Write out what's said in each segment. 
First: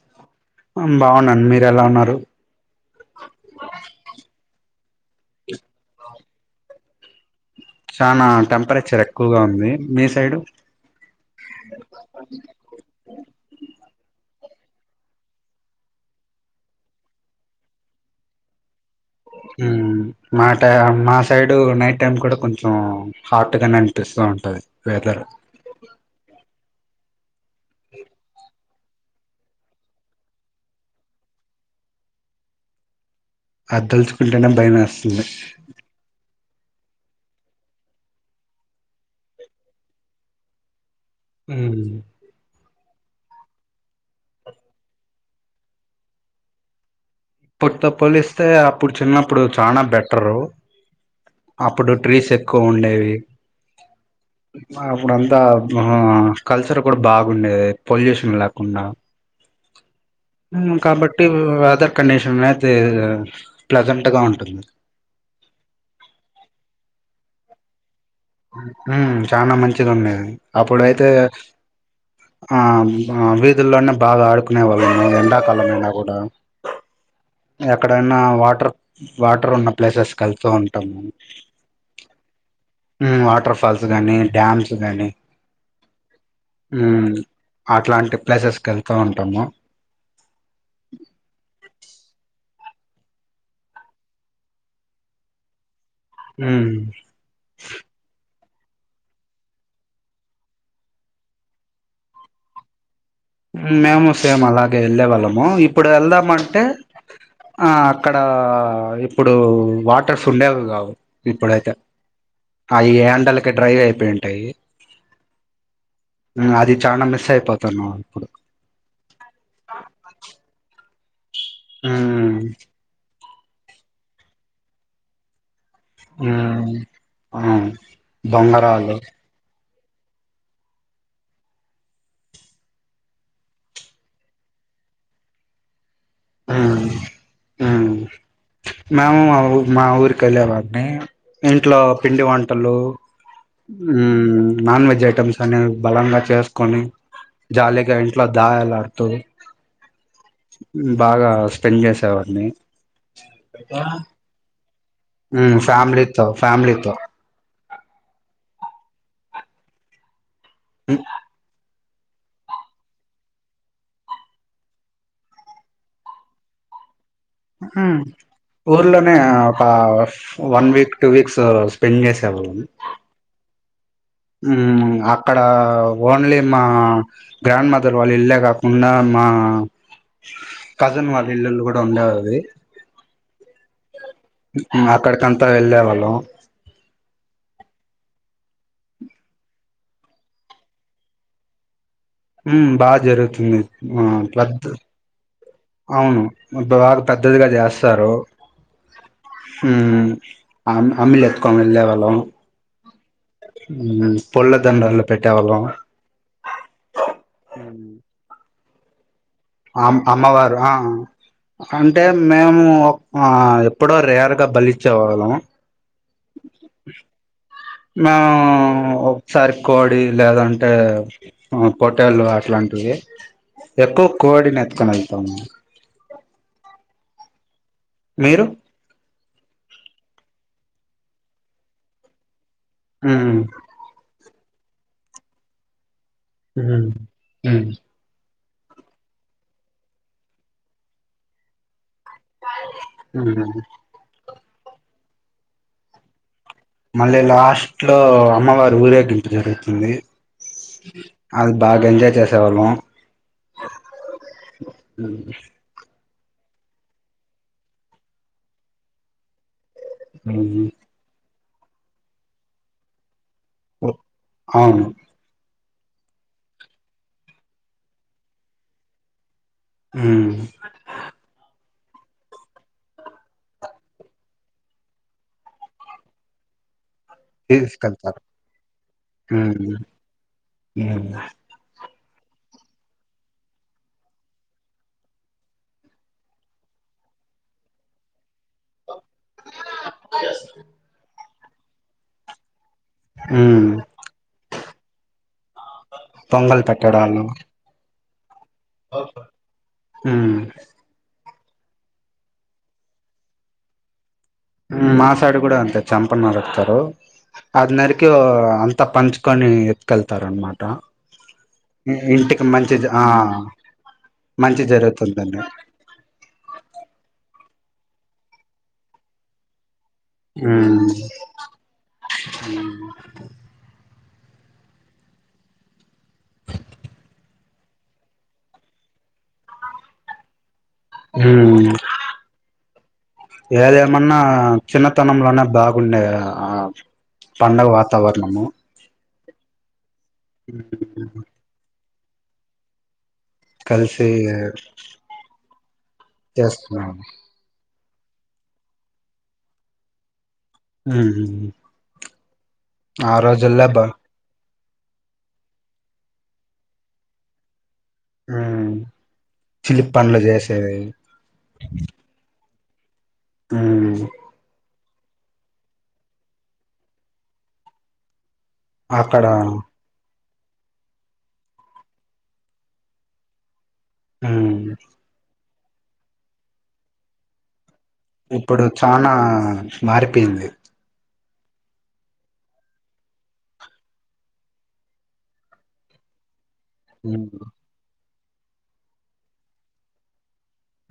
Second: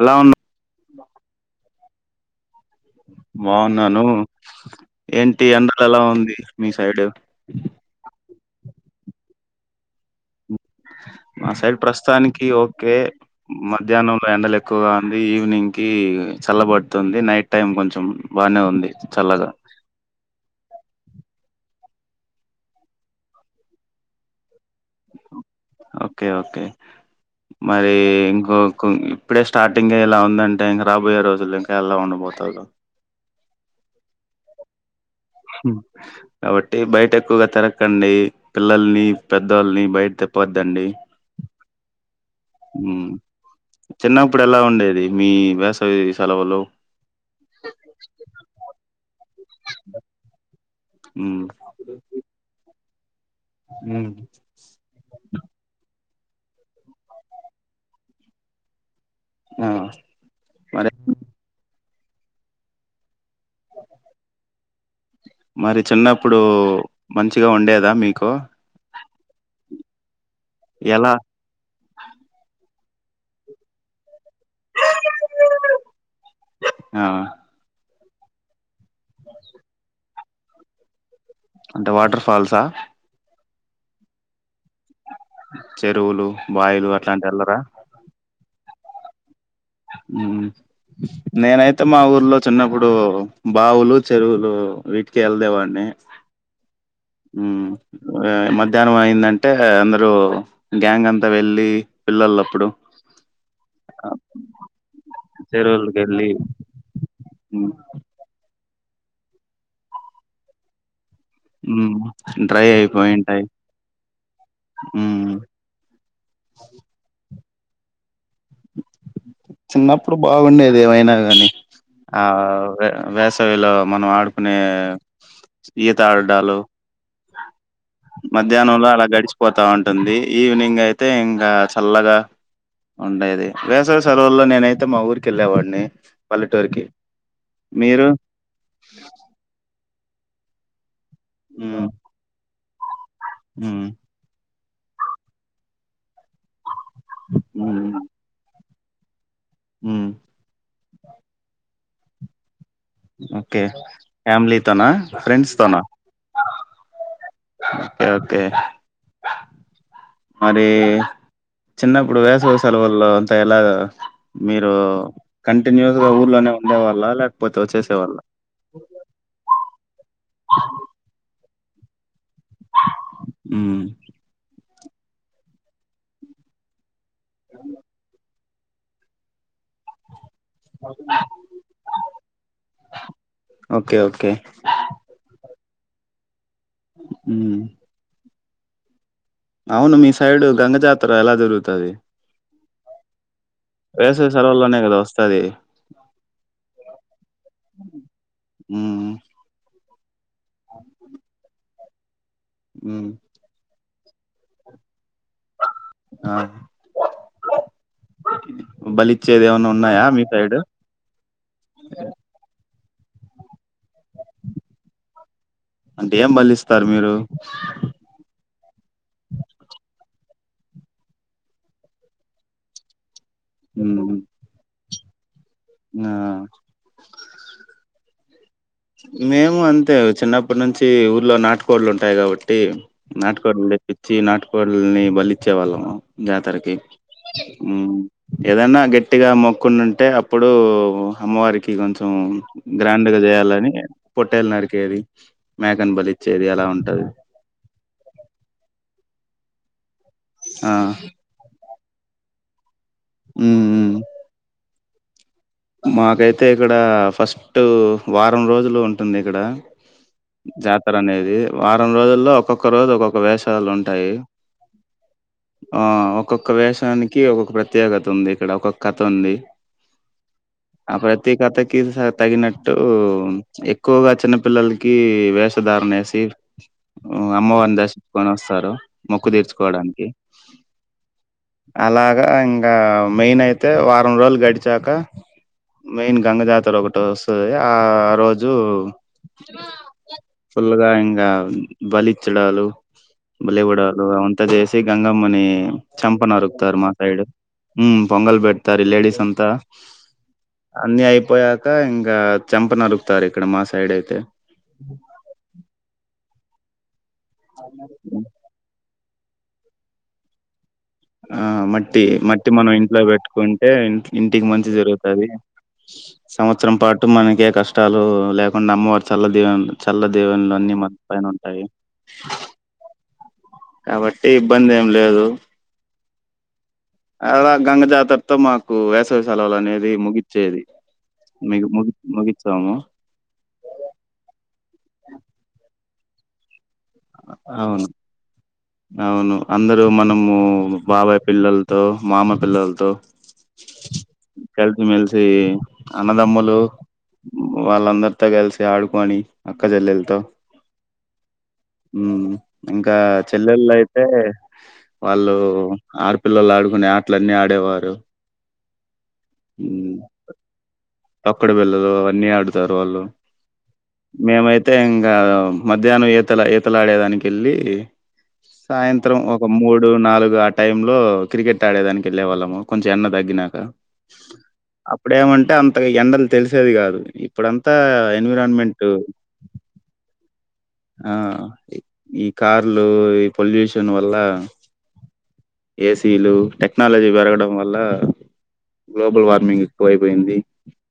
ఎలా ఉన్నావ్ బాగున్నాను మీరు ఎలా ఉన్నారు బాగున్నా నువ్వు ఏంటి అన్నది ఎలా ఉంది మీ సైడ్ చానా టెంపరేచర్ ఎక్కువగా ఉంది మీ సైడ్ మా సైడ్ ప్రస్తుతానికి ఓకే మధ్యాహ్నంలో ఎండలె ఎక్కువగా ఉంది ఈవినింగ్ కి చల్లబడుతుంది నైట్ టైమ్ కొంచెం బానే ఉంది చల్లగా ఉమ్ మా ట మా సైడు నైట్ టైం కూడా కొంచెం హాట్ గనే అనిపిస్తూ ఉంటది వెదర్ ఓకే ఓకే మరి ఇంకొక ఇప్పుడే స్టార్టింగ్ ఇలా ఉందంటే, ఇంకా రాబోయే రోజులు ఇంకా ఎలా ఉండబోతాదో ఆదితలుచుకుంటేనే భయమేస్తంది అవు టె బయట ఎక్కువగా తిరగకండి పిల్లల్ని పెద్దొళ్ళని బయట తిప్పోద్దండి ఊ ఊ చిన్నప్పుడు ఎలా ఉండేది మీ వేసవి సెలవులు ఇప్పుడుతో పోలిస్తే అప్పుడు చిన్నప్పుడు చానా బెటరు, ఉమ్ అప్పుడు ట్రీస్ ఎక్కువ ఉండేవి ఉమ్ [inaudible] అప్పుడు అంతా ఆ కల్చర్ కూడా బాగుండేది పొల్యూషన్ లేకుండా ఆ మ్ మరి కాబట్టి వెదర్ కండిషన్ అనేది ప్లెజెంట్ గా ఉంటుంది మరి చిన్నప్పుడు మంచిగా ఉండేదా మీ ఆ చాలా మంచిగా ఉండేది అప్పుడు అయితే ఎలా ఆ వీధుల్లోనే బాగా ఆడు కునే వాళ్ళ ఎండాకాలం అయినా కూడా ఆ ఎక్కడనా వాటర్ వాటర్ ఉన్న ప్లేసెస్ కళ్తూ ఉంటాము అంటే వాటర్ ఫాల్సా మ్ వాటర్ ఫాల్స్ గానీ డ్యామ్స్ గాని చెరువులు బాయిలు మ్ అట్లాంటి వెళ్ళరా అట్లాంటి ప్లేసెస్ కి వెళ్త ఉంటాము నేనైతే మా ఊర్లో చిన్నప్పుడు బావులు చెరువులు వీటికి వెళ్దేవాడిని మ్ మ్ మధ్యాహ్నం అయిందంటే అందరు గ్యాంగ్ అంతా వెళ్ళి పిల్లలప్పుడు మేము సేమ్ అలాగే వెళ్ళే వాళ్ళము ఇప్పుడు చెరువులకి వెళ్ళి వెళ్దామంటే ఆ మ్మ్ అక్కడ ఇప్పుడు వాటర్స్ ఉండేవి కావు ఇప్పుడైతే, మ్మ్. డ్రై అవి అయిపోయింటాయి హ్యాండల్కి డ్రైవ్ అయిపోయింటాయి, మ్మ్ అది చాలా మిస్ అయిపో తను చిన్నప్పుడు బాగుండేది ఏమైనా గాని ఆ ఉమ్, వేస్ సవి లో మనం ఆడుకునే ఈత ఆడడాలు ఉమ్ అవును మధ్యాహ్నంలో బొంగరాళ్ళు అలా గడిచిపోతా ఉం ఉంటుంది ఈవినింగ్ అయితే ఇంగ చల్లగా ఉండేది వేసవి సెలవుల్లో నేనైతే మా ఊరికి ఎళ్ళేవాడిని ఉమ్ ఆమ్ మేము మా మాఊర్ కెల్లేవన్నీ టైం ఇంట్లో మ్మ్ పిండి వం టలు మ్మ్ ఉమ్ నాన్ వెజ్ ఐటమ్స్ అనేవి బలంగా చేసుకొని జాలీగా మ్మ్ ఇంట్లో దాయలా తరు మ్మ్ బాగా స్పెండ్ చేసేవాడిని ఓకే ఫ్యామిలీ హు ఫ్యామిలీతో ఫ్యామిలీతో ఓకే ఓకే మరి ఉమ్ చిన్నప్పుడు వేసవి సెలవుల్లో అంత ఎలా మీరు కంటిన్యూస్ గా ఊర్లోనే ఉండే వాళ్ళ లే హు ఊర్లోనే ఆ ఒక one week two weeks spend చేసేవలాం ఉ హు ఇగ అక్కడ ఓన్లీ మా గ్రాండ్ మదర్ వాళ్ళ ఇల్లేగా ఉన్న మా కజిన్ వాళ్ళ ఇళ్లుళు కూడా ఉండెవవి ఓకే ఓకే మ్ అక్కడికంతా వెళ్ళేవాళ్ళం [inaudible] ఉ అవును మీ సైడు గంగజాతర ఎలా దొరుగుతది హు బాగ జరుగుతుంది ఆ పెద్ద సెలవుల్లోనే కదా వస్తది. అవును బాగా పెద్దదిగా చేస్తారు హ్మ్. హుమ్ [inaudible] అం అమి లేతుకుం ఉండలేవా లం ఉ పూల దండ అల్ పెట్టేవాళ్ళం ఆ! ఊ బలి అమ్ అమ్మవారు ఆ అంటే మేము ఆ ఎప్పుడో రేర్గా బలిచ్చే వాళ్ళం అంటే ఏం బలిస్తారు మీరు మేము ఒకసారి కోడి లేదంటే పొటేల్లు అట్లాంటివి ఎక్కువ కోడిని ఎత్తుకున్న నేను తము నాన మీరు మేము అంతే చిన్నప్పటి నుంచి ఊర్లో నాటు కోళ్లు ఉంటాయి కాబట్టి ఉమ్ నాటకాలుఉండే పిచ్చి నాటకా వాల్ల్ ని బలిచ్చే వాళ్ళం జాతరకి ఉమ్ ఉమ్ ఉహు ఏదైనా గట్టిగా మొక్కున్ ఉంటే అప్ ఇప్పుడు అమ్మవారికి కొంచెం కొంచం గ్రాండ్గా ఉమ్ చేయాలని పొట్టేల్ నరికేేది మేకన్ బలి మళ్ళీ లాస్ట్ లో అమ్మవారు ఊరేగింప్ జరుగుతుంది ఆ! అగ్ బాగా ఎంజాయ్ చేసేవాళ్ళం హ్మ్. హ్మ్. అవు మాకైతే ఇక్కడ ఫస్ట్ వారం రోజులు ఉంటుంది ఇక్కడ ఉమ్, జాతర అనేది వారం రోజుల్లో ఒక్కొక్క రోజు ఒక్కొక్క వేసం అవును ఆ ఒక్కొక్క వేషానికి ఒక్కొక్క ప్రత్యేకత ఉంది. ఇక్కడ ఒక్కొక్క కథ ఉంది. ఉమ్ ఆ ప్రతికతక్ తగినట్టు ఎక్కువగా చిన్నపిల్లలకి వేషధారణ వేసి అమ్మవారిని తీసుకెళ్తారు దర్శించుకొని వస్తారు మొక్కు ఉమ్ తీర్చుకోవడానికి ఉమ్ అలాగా ఇంకా మెయిన్ అయితే వారం రోజులు గడిచాక మెయిన్ గంగజాతర ఒకటి వస్తుంది ఆ రోజు ఫుల్గా హింగా బలించడాలు ఉమ్ బలివుడాలు అంతా చేసి గంగమ్మని చంపన పొంగల్ అరుకుతారు మా సైడ్ పెట్టడాలు పొంగల్పట్ ఇ త ర లేడీస్ అంతా ఆ అన్ని అయిపోయాక ఇంగా చంప నలుకుతారు ఇక్కడ మా సైడ్ అయితే మ్మ్ మా సైడు కూడా అంతే చంప నరుకుతారు అది నరకి వో అంత పంచు కాని ఎత్తుకెళ్తారు అన్మాట ఆ మట్టి మట్టి మనం ఇంట్లో ఆ పెట్టుకుంటే ఇంటికి మంచి జరుగుతది. సంవత్సరం పాటు కుటుంబానికి ఏ కష్టాలు లేకుండా అమ్మవారు చల్ల దీవెన చల్ల దీవెనలు అన్నీ ఉమ్ మన పైన ఉంటాయి కాబట్టి ఇబ్బంది ఏం లేదు అలా గంగ జాతరతో మాకు వేసవి సెలవులు అనేది ముగిచ్చేది మిగు హుమ్ ముగి ముగిచ్చాము ఏదేమన్నా చిన్నతనంలోనే బా గుండేది ఆ పండగ అవును వాతావరణము అవును అందర్ తో మనము బాబాయ్ పిల్లలతో మామ పిల్లలతో కలిసి కలిపి మెల్సి అన్నదమ్ములు చేసుకున్నాము వాళ్ళందరితో కలిసి ఆడుకొని అక్క చెల్లెలతో హ్మ్ హ్మ్ హు ఉమ్ ఇంకా చెల్లెళ్ బా అయితే వాళ్ళు ఆడపిల్లలు ఆడుకునే ఆటలన్ని ఆడేవారు చిలిప్ పన్నులు చేసేవి తొక్కుడు బిళ్ళలు అవన్నీ ఆడుతారు వాళ్ళు హ్మ్ ప్రత్య ఇంగా మధ్యాహ్నం ఈతల ఈతలాడేదానికి వెళ్ళి సాయంత్రం అక్కడ ఒక మూడు నాలుగు ఆ టైం లో క్రికెట్ ఆడే దానికి వెళ్ళే వాళ్ళము కొంచెం ఎండ తగ్గినాక ఉమ్ అప్పుడేమీ అంటే అంత ఎండలు తెలిసేది కాదు ఇప్పుడుంతా ఇప్పుడు చానా మారిపోయింది ఆ ఈ కార్లు ఈ పొల్యూషన్ వల్ల ఏసీలు టెక్ టెక్నాలజీ ఉమ్ పెరగడం వల్ల గ్లోబల్ వార్మింగ్ ఎక్కువ అయిపోయింది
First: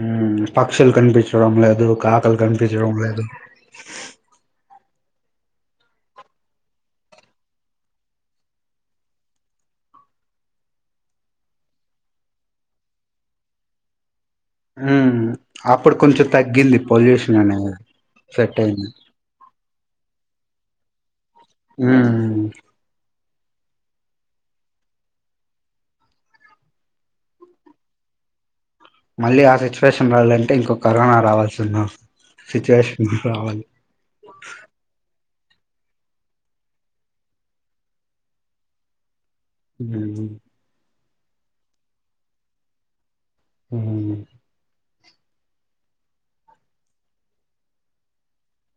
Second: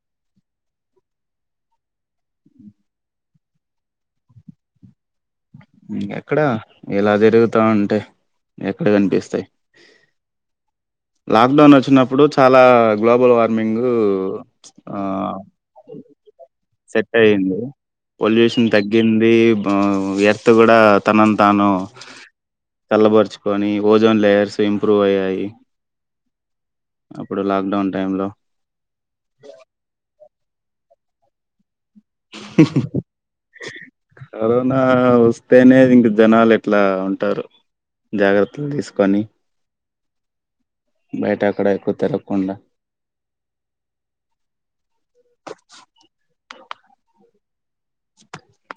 ఉమ్ పక్షులు కనిపించడం లేదు కాకులు కనిపించడం లేదు ఎక్కడ ఇలా జరుగుతా ఉంటే ఎక్కడ కనిపిస్తాయి లాక్డౌన్ వచ్చినప్పుడు చాలా గ్లోబల్ వార్మింగ్ ఉమ్ అప్పుడు కొంచెం తగ్గింది సెట్ పొల్యూషన్ అయ్యింది అనేది సెట్ పొల్యూషన్ అయింది అక్కడ తనను తాను ఉమ్ చల్లబరుచు కొని ఓజోన్ లేయర్స్ ఇంప్రూవ్ అయ్యాయి అప్పుడు లాక్డౌన్ టైమ్ లో మళ్ళీ ఆ సిచువేషన్ రాలే అండి అంటే ఇంకో కరోనా రావాల్సి ఉన్నాం కరోనా వ స్తేనే ఇంక జనాలు ఎట్లా ఉంటారు జాగ్రత్తలు తీసుకొని ఉమ్ బయట అక్కడ ఎక్కువ తిరగకుండా ఉమ్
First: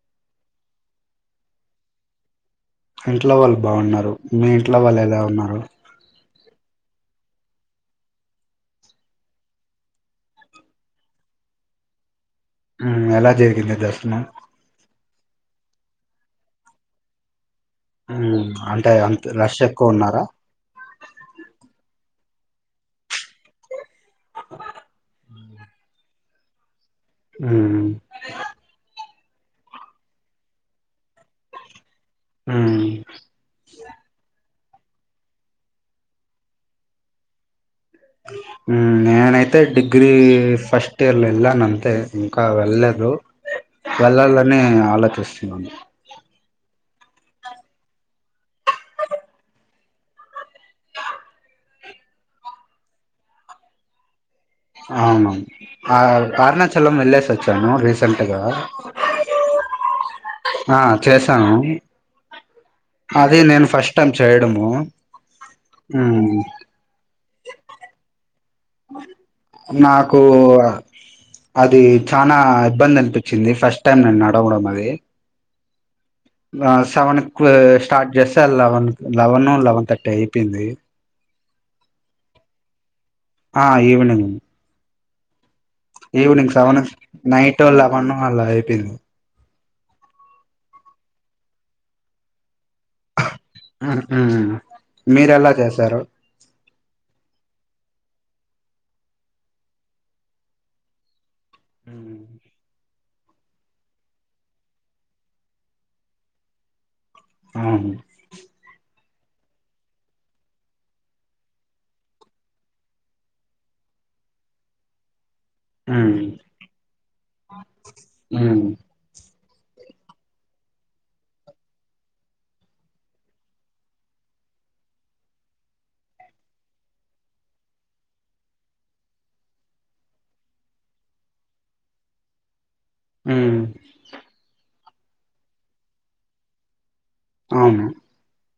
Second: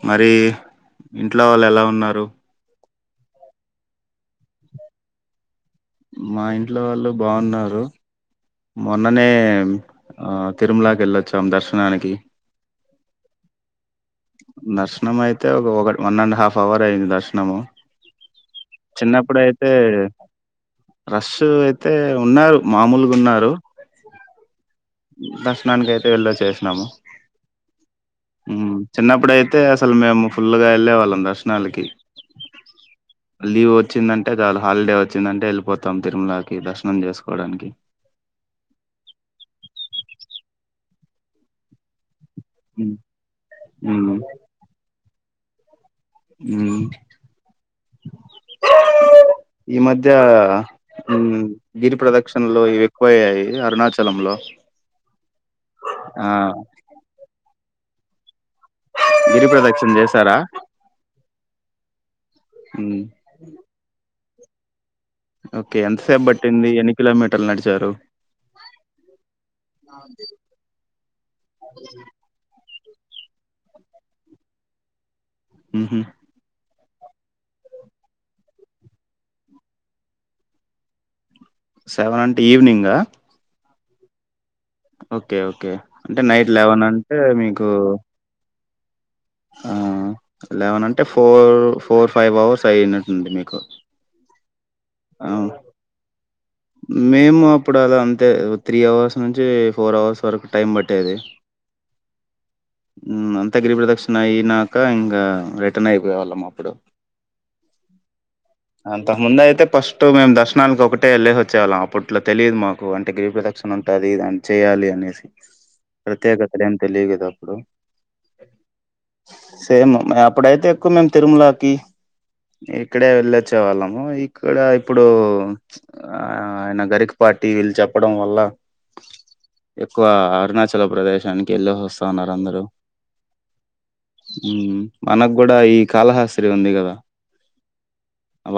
మరి ఇంట్లో వాళ్ళు ఎలా ఉన్నారు ఇంట్లో వాళ్ళు బాగున్నారు మీ ఇంట్లో వాళ్ళు ఎలా ఉన్నారు మా ఇంట్లో వాళ్ళు బాగున్నారు మొన్ననే తిరుమలకి వెళ్ళొచ్చాం దర్శనానికి ఉమ్ ఎలా జరిగింది ద ర్శనం దర్శనం అయితే ఒక వన్ అండ్ హాఫ్ అవర్ అయ్యింది దర్శనము ఉమ్ అంటే అంత చిన్నప్పుడు రష్ అయితే ఎక్కువ ఉన్నారా రస్సు అయితే ఉన్నారు మామూలుగా ఉన్నారు దర్శనానికయితే వెళ్ళచు చేసాము ఉమ్ ఇప్పుడైతే అసలు మేము ఫుల్ గా వెళ్ళే వాళ్ళం దర్శనాలకి ఉమ్, లీవ్ వచ్చిందంటే చాలా హాలిడే వచ్చిందంటే వెళ్ళిపోతాం తిరుమలకి దర్శనం చేసుకోవడానికి నేనైతే డిగ్రీ ఫస్ట్ ఇయర్ల ఎళ్లను అంతే ఇంకా హ్మ్ వెళ్లేదు హ్మ్ వెళ్ళాలని ఆలోచిస్తు [inaudible] ఈ మధ్య గిరి ప్రదక్షిణలు ఇవి ఎక్కువయ్యాయి అరుణాచలంలో అవునవును ఆ అరుణ చలం వెళ్ళస్ వచ్చ ను రీసెంట్గా గిరి ప్రదక్షిణ చేశారా? ఆ చేసాను హ్మ్ అది నేను ఫస్ట్టైం చేయడము ఓకే ఎంతసేపు పట్టింది ఎన్ని కిలోమీ టర్లు నడిచారు నాకు అది చనా ఇబ్బంది అనిపించింది ఫస్ట్ టైం నేను నడవడం అది ఊహు ఆ సెవెన్ కు స్టార్ట్ చేస్తే లెవెన్ లెవెను లెవెన్ థర్టీ అయిపోయింది సెవెన్ అంటే ఈవెనింగా ఆ ఈవెనింగ్ ఓకే ఓ ఈవీనింగ్ సెవెన్ నైట్ లెవెను అలా ఐ పోయింది ఆ లెవెన్ అంటే ఫోర్ ఫోర్ ఫైవ్ అవర్స్ పైనట్టుండి మీకు ఆ! మీరు ఎలా చేసారు మేము అప్పుడు అదంతే త్రీ అవర్స్ నుంచి ఫోర్ అవర్స్ వరకు టైం పట్టేది ఉమ్ హ్మ్మ్ అంత గిరి ప్రదక్షన అయినాక ఇంకా రిటర్న్ అయిపోయేవాళ్ళము అప్పుడు ఆ ఇంతకు ముందు అయితే ఫస్ట్ మేము దర్శనానికి ఒకటే వెళ్ళే చ్చే వాళ్ళం అప్పట్లో తెలియదు మాకు అంటే గిరి ప్రదక్షిణ ఉంటది దాని చేయాలి అనేసి ఉమ్ ప్రత్యేకతలు ఏం తెలిదు కదా అప్పుడు ఉమ్ సేమ్ మేం అప్పుడైతే ఎక్కువ మేము తిరుమలకి ఇక్కడే వెళ్ళచ్చే వాళ్ళము ఇక్కడ ఇప్పుడు ఆ ఆయన గరికపాటి వీళ్ళు చెప్పడం వల్ల ఎక్కువ అరుణాచల ప్రదేశానికి వెళ్ళేసి సోస్తాన్నారు అందరు ఉమ్ హ్మ్మ్ మనకు కూడా ఈ కాలహాస్తి ఉంది కదా అవును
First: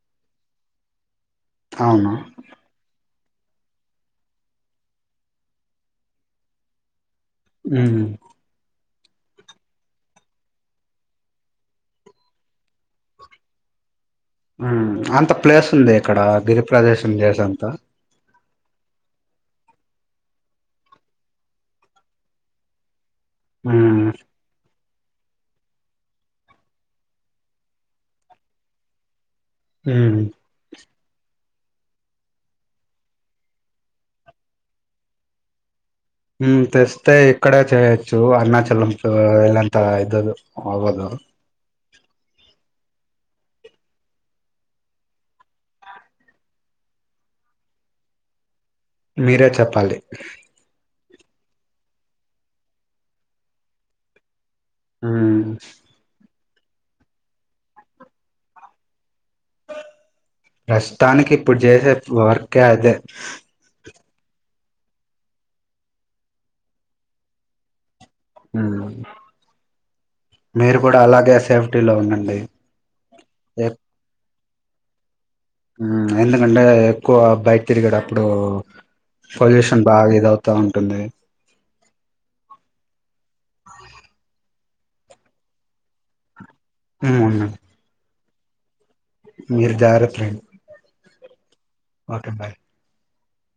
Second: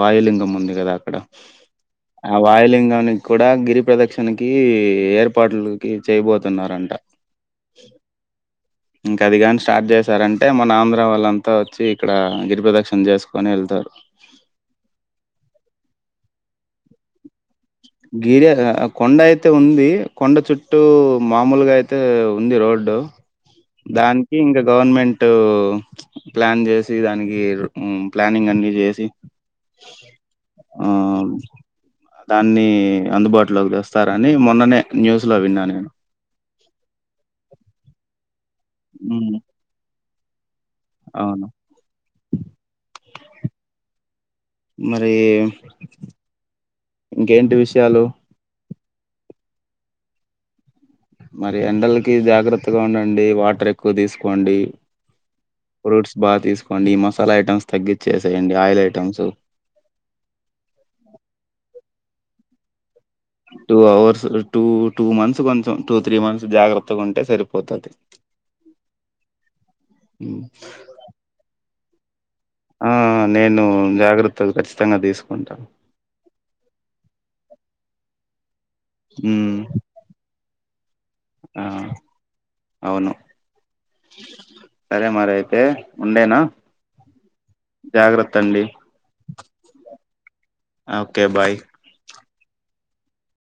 వాయులింగం ఉంది కదా అక్కడ అవును ఆ వాయలింగనీ కూడా గిరి ప్రదక్షిణకి ఏర్పాట్లకి చేయబోతున్నారంట హ్మ్మ్ ఇంకా అది కాని స్టార్ట్ చేశారంటే మన ఆంద్రా వాళ్ళంతా వచ్చి ఇక్కడ గిరిప్రదక్షిణ చేసుకుని వెళ్తారు. హ్మ్మ్ అంత ప్లేస్ ఉంది అక్కడ గిరి ప్రదేశం చేస్ అంతా గిరి కొండ అయితే ఉంది కొండ చుట్టూ మామూలుగా అయితే ఉంది రోడ్డు ఉమ్ దానికి ఇంకా గవర్నమెంటు ప్లాన్ చేసి దానికి హ్మ్మ్ ప్లానింగ్ అన్ని చేసి హ్మ్మ్ ఆ దాన్ని అందుబాటులోకి తెస్తారని మొన్ననే న్యూస్ లో విన్నా నేను హ్మ్మ్ తెస్తే ఇక్కడ చేయొచ్చు అన్న చలంతో ఉమ్ [unintelligible] దలు అవదు అవును మరి ఇంకేంటి విషయాలు మీరే చెప్పాలి మరి ఎండలకి జాగ్రత్తగా ఉండండి వాటర్ ఎక్కువ తీసుకోండి హ్మ్మ్ కోండి మసాలా ఐటమ్స్ తగ్గించచ్చేసేయండి ఆయిల్ ఐటమ్స్ ప్రస్తుతానికి ఇప్పుడు చేసే వర్కే అదే two hours two two months కొంచెం టూ త్రీ మంత్స్ జాగ్రత్తగా ఉంటే సరిపోతది. హ్మ్మ్ మీరు కూడా అలాగే సేమ్ టీలో ఉండండి ఆ నేను జాగ్రత్ ఖచ్చితంగా తీస్ హ్మ్మ్ ఇంగ ఎక్కువ బయట్ తిరిగేటప్పుడు ఉమ్ పోల్యూషన్ భారిగా అవుత ఉంది ఆ అవును [inaudible] సరే మరి అయితే ఉండేనా హ్మ్మ్ జాగ్రత్త అండి మీరు జాగ్రతండి ఓకే బాయ్ ఓకే బాయ్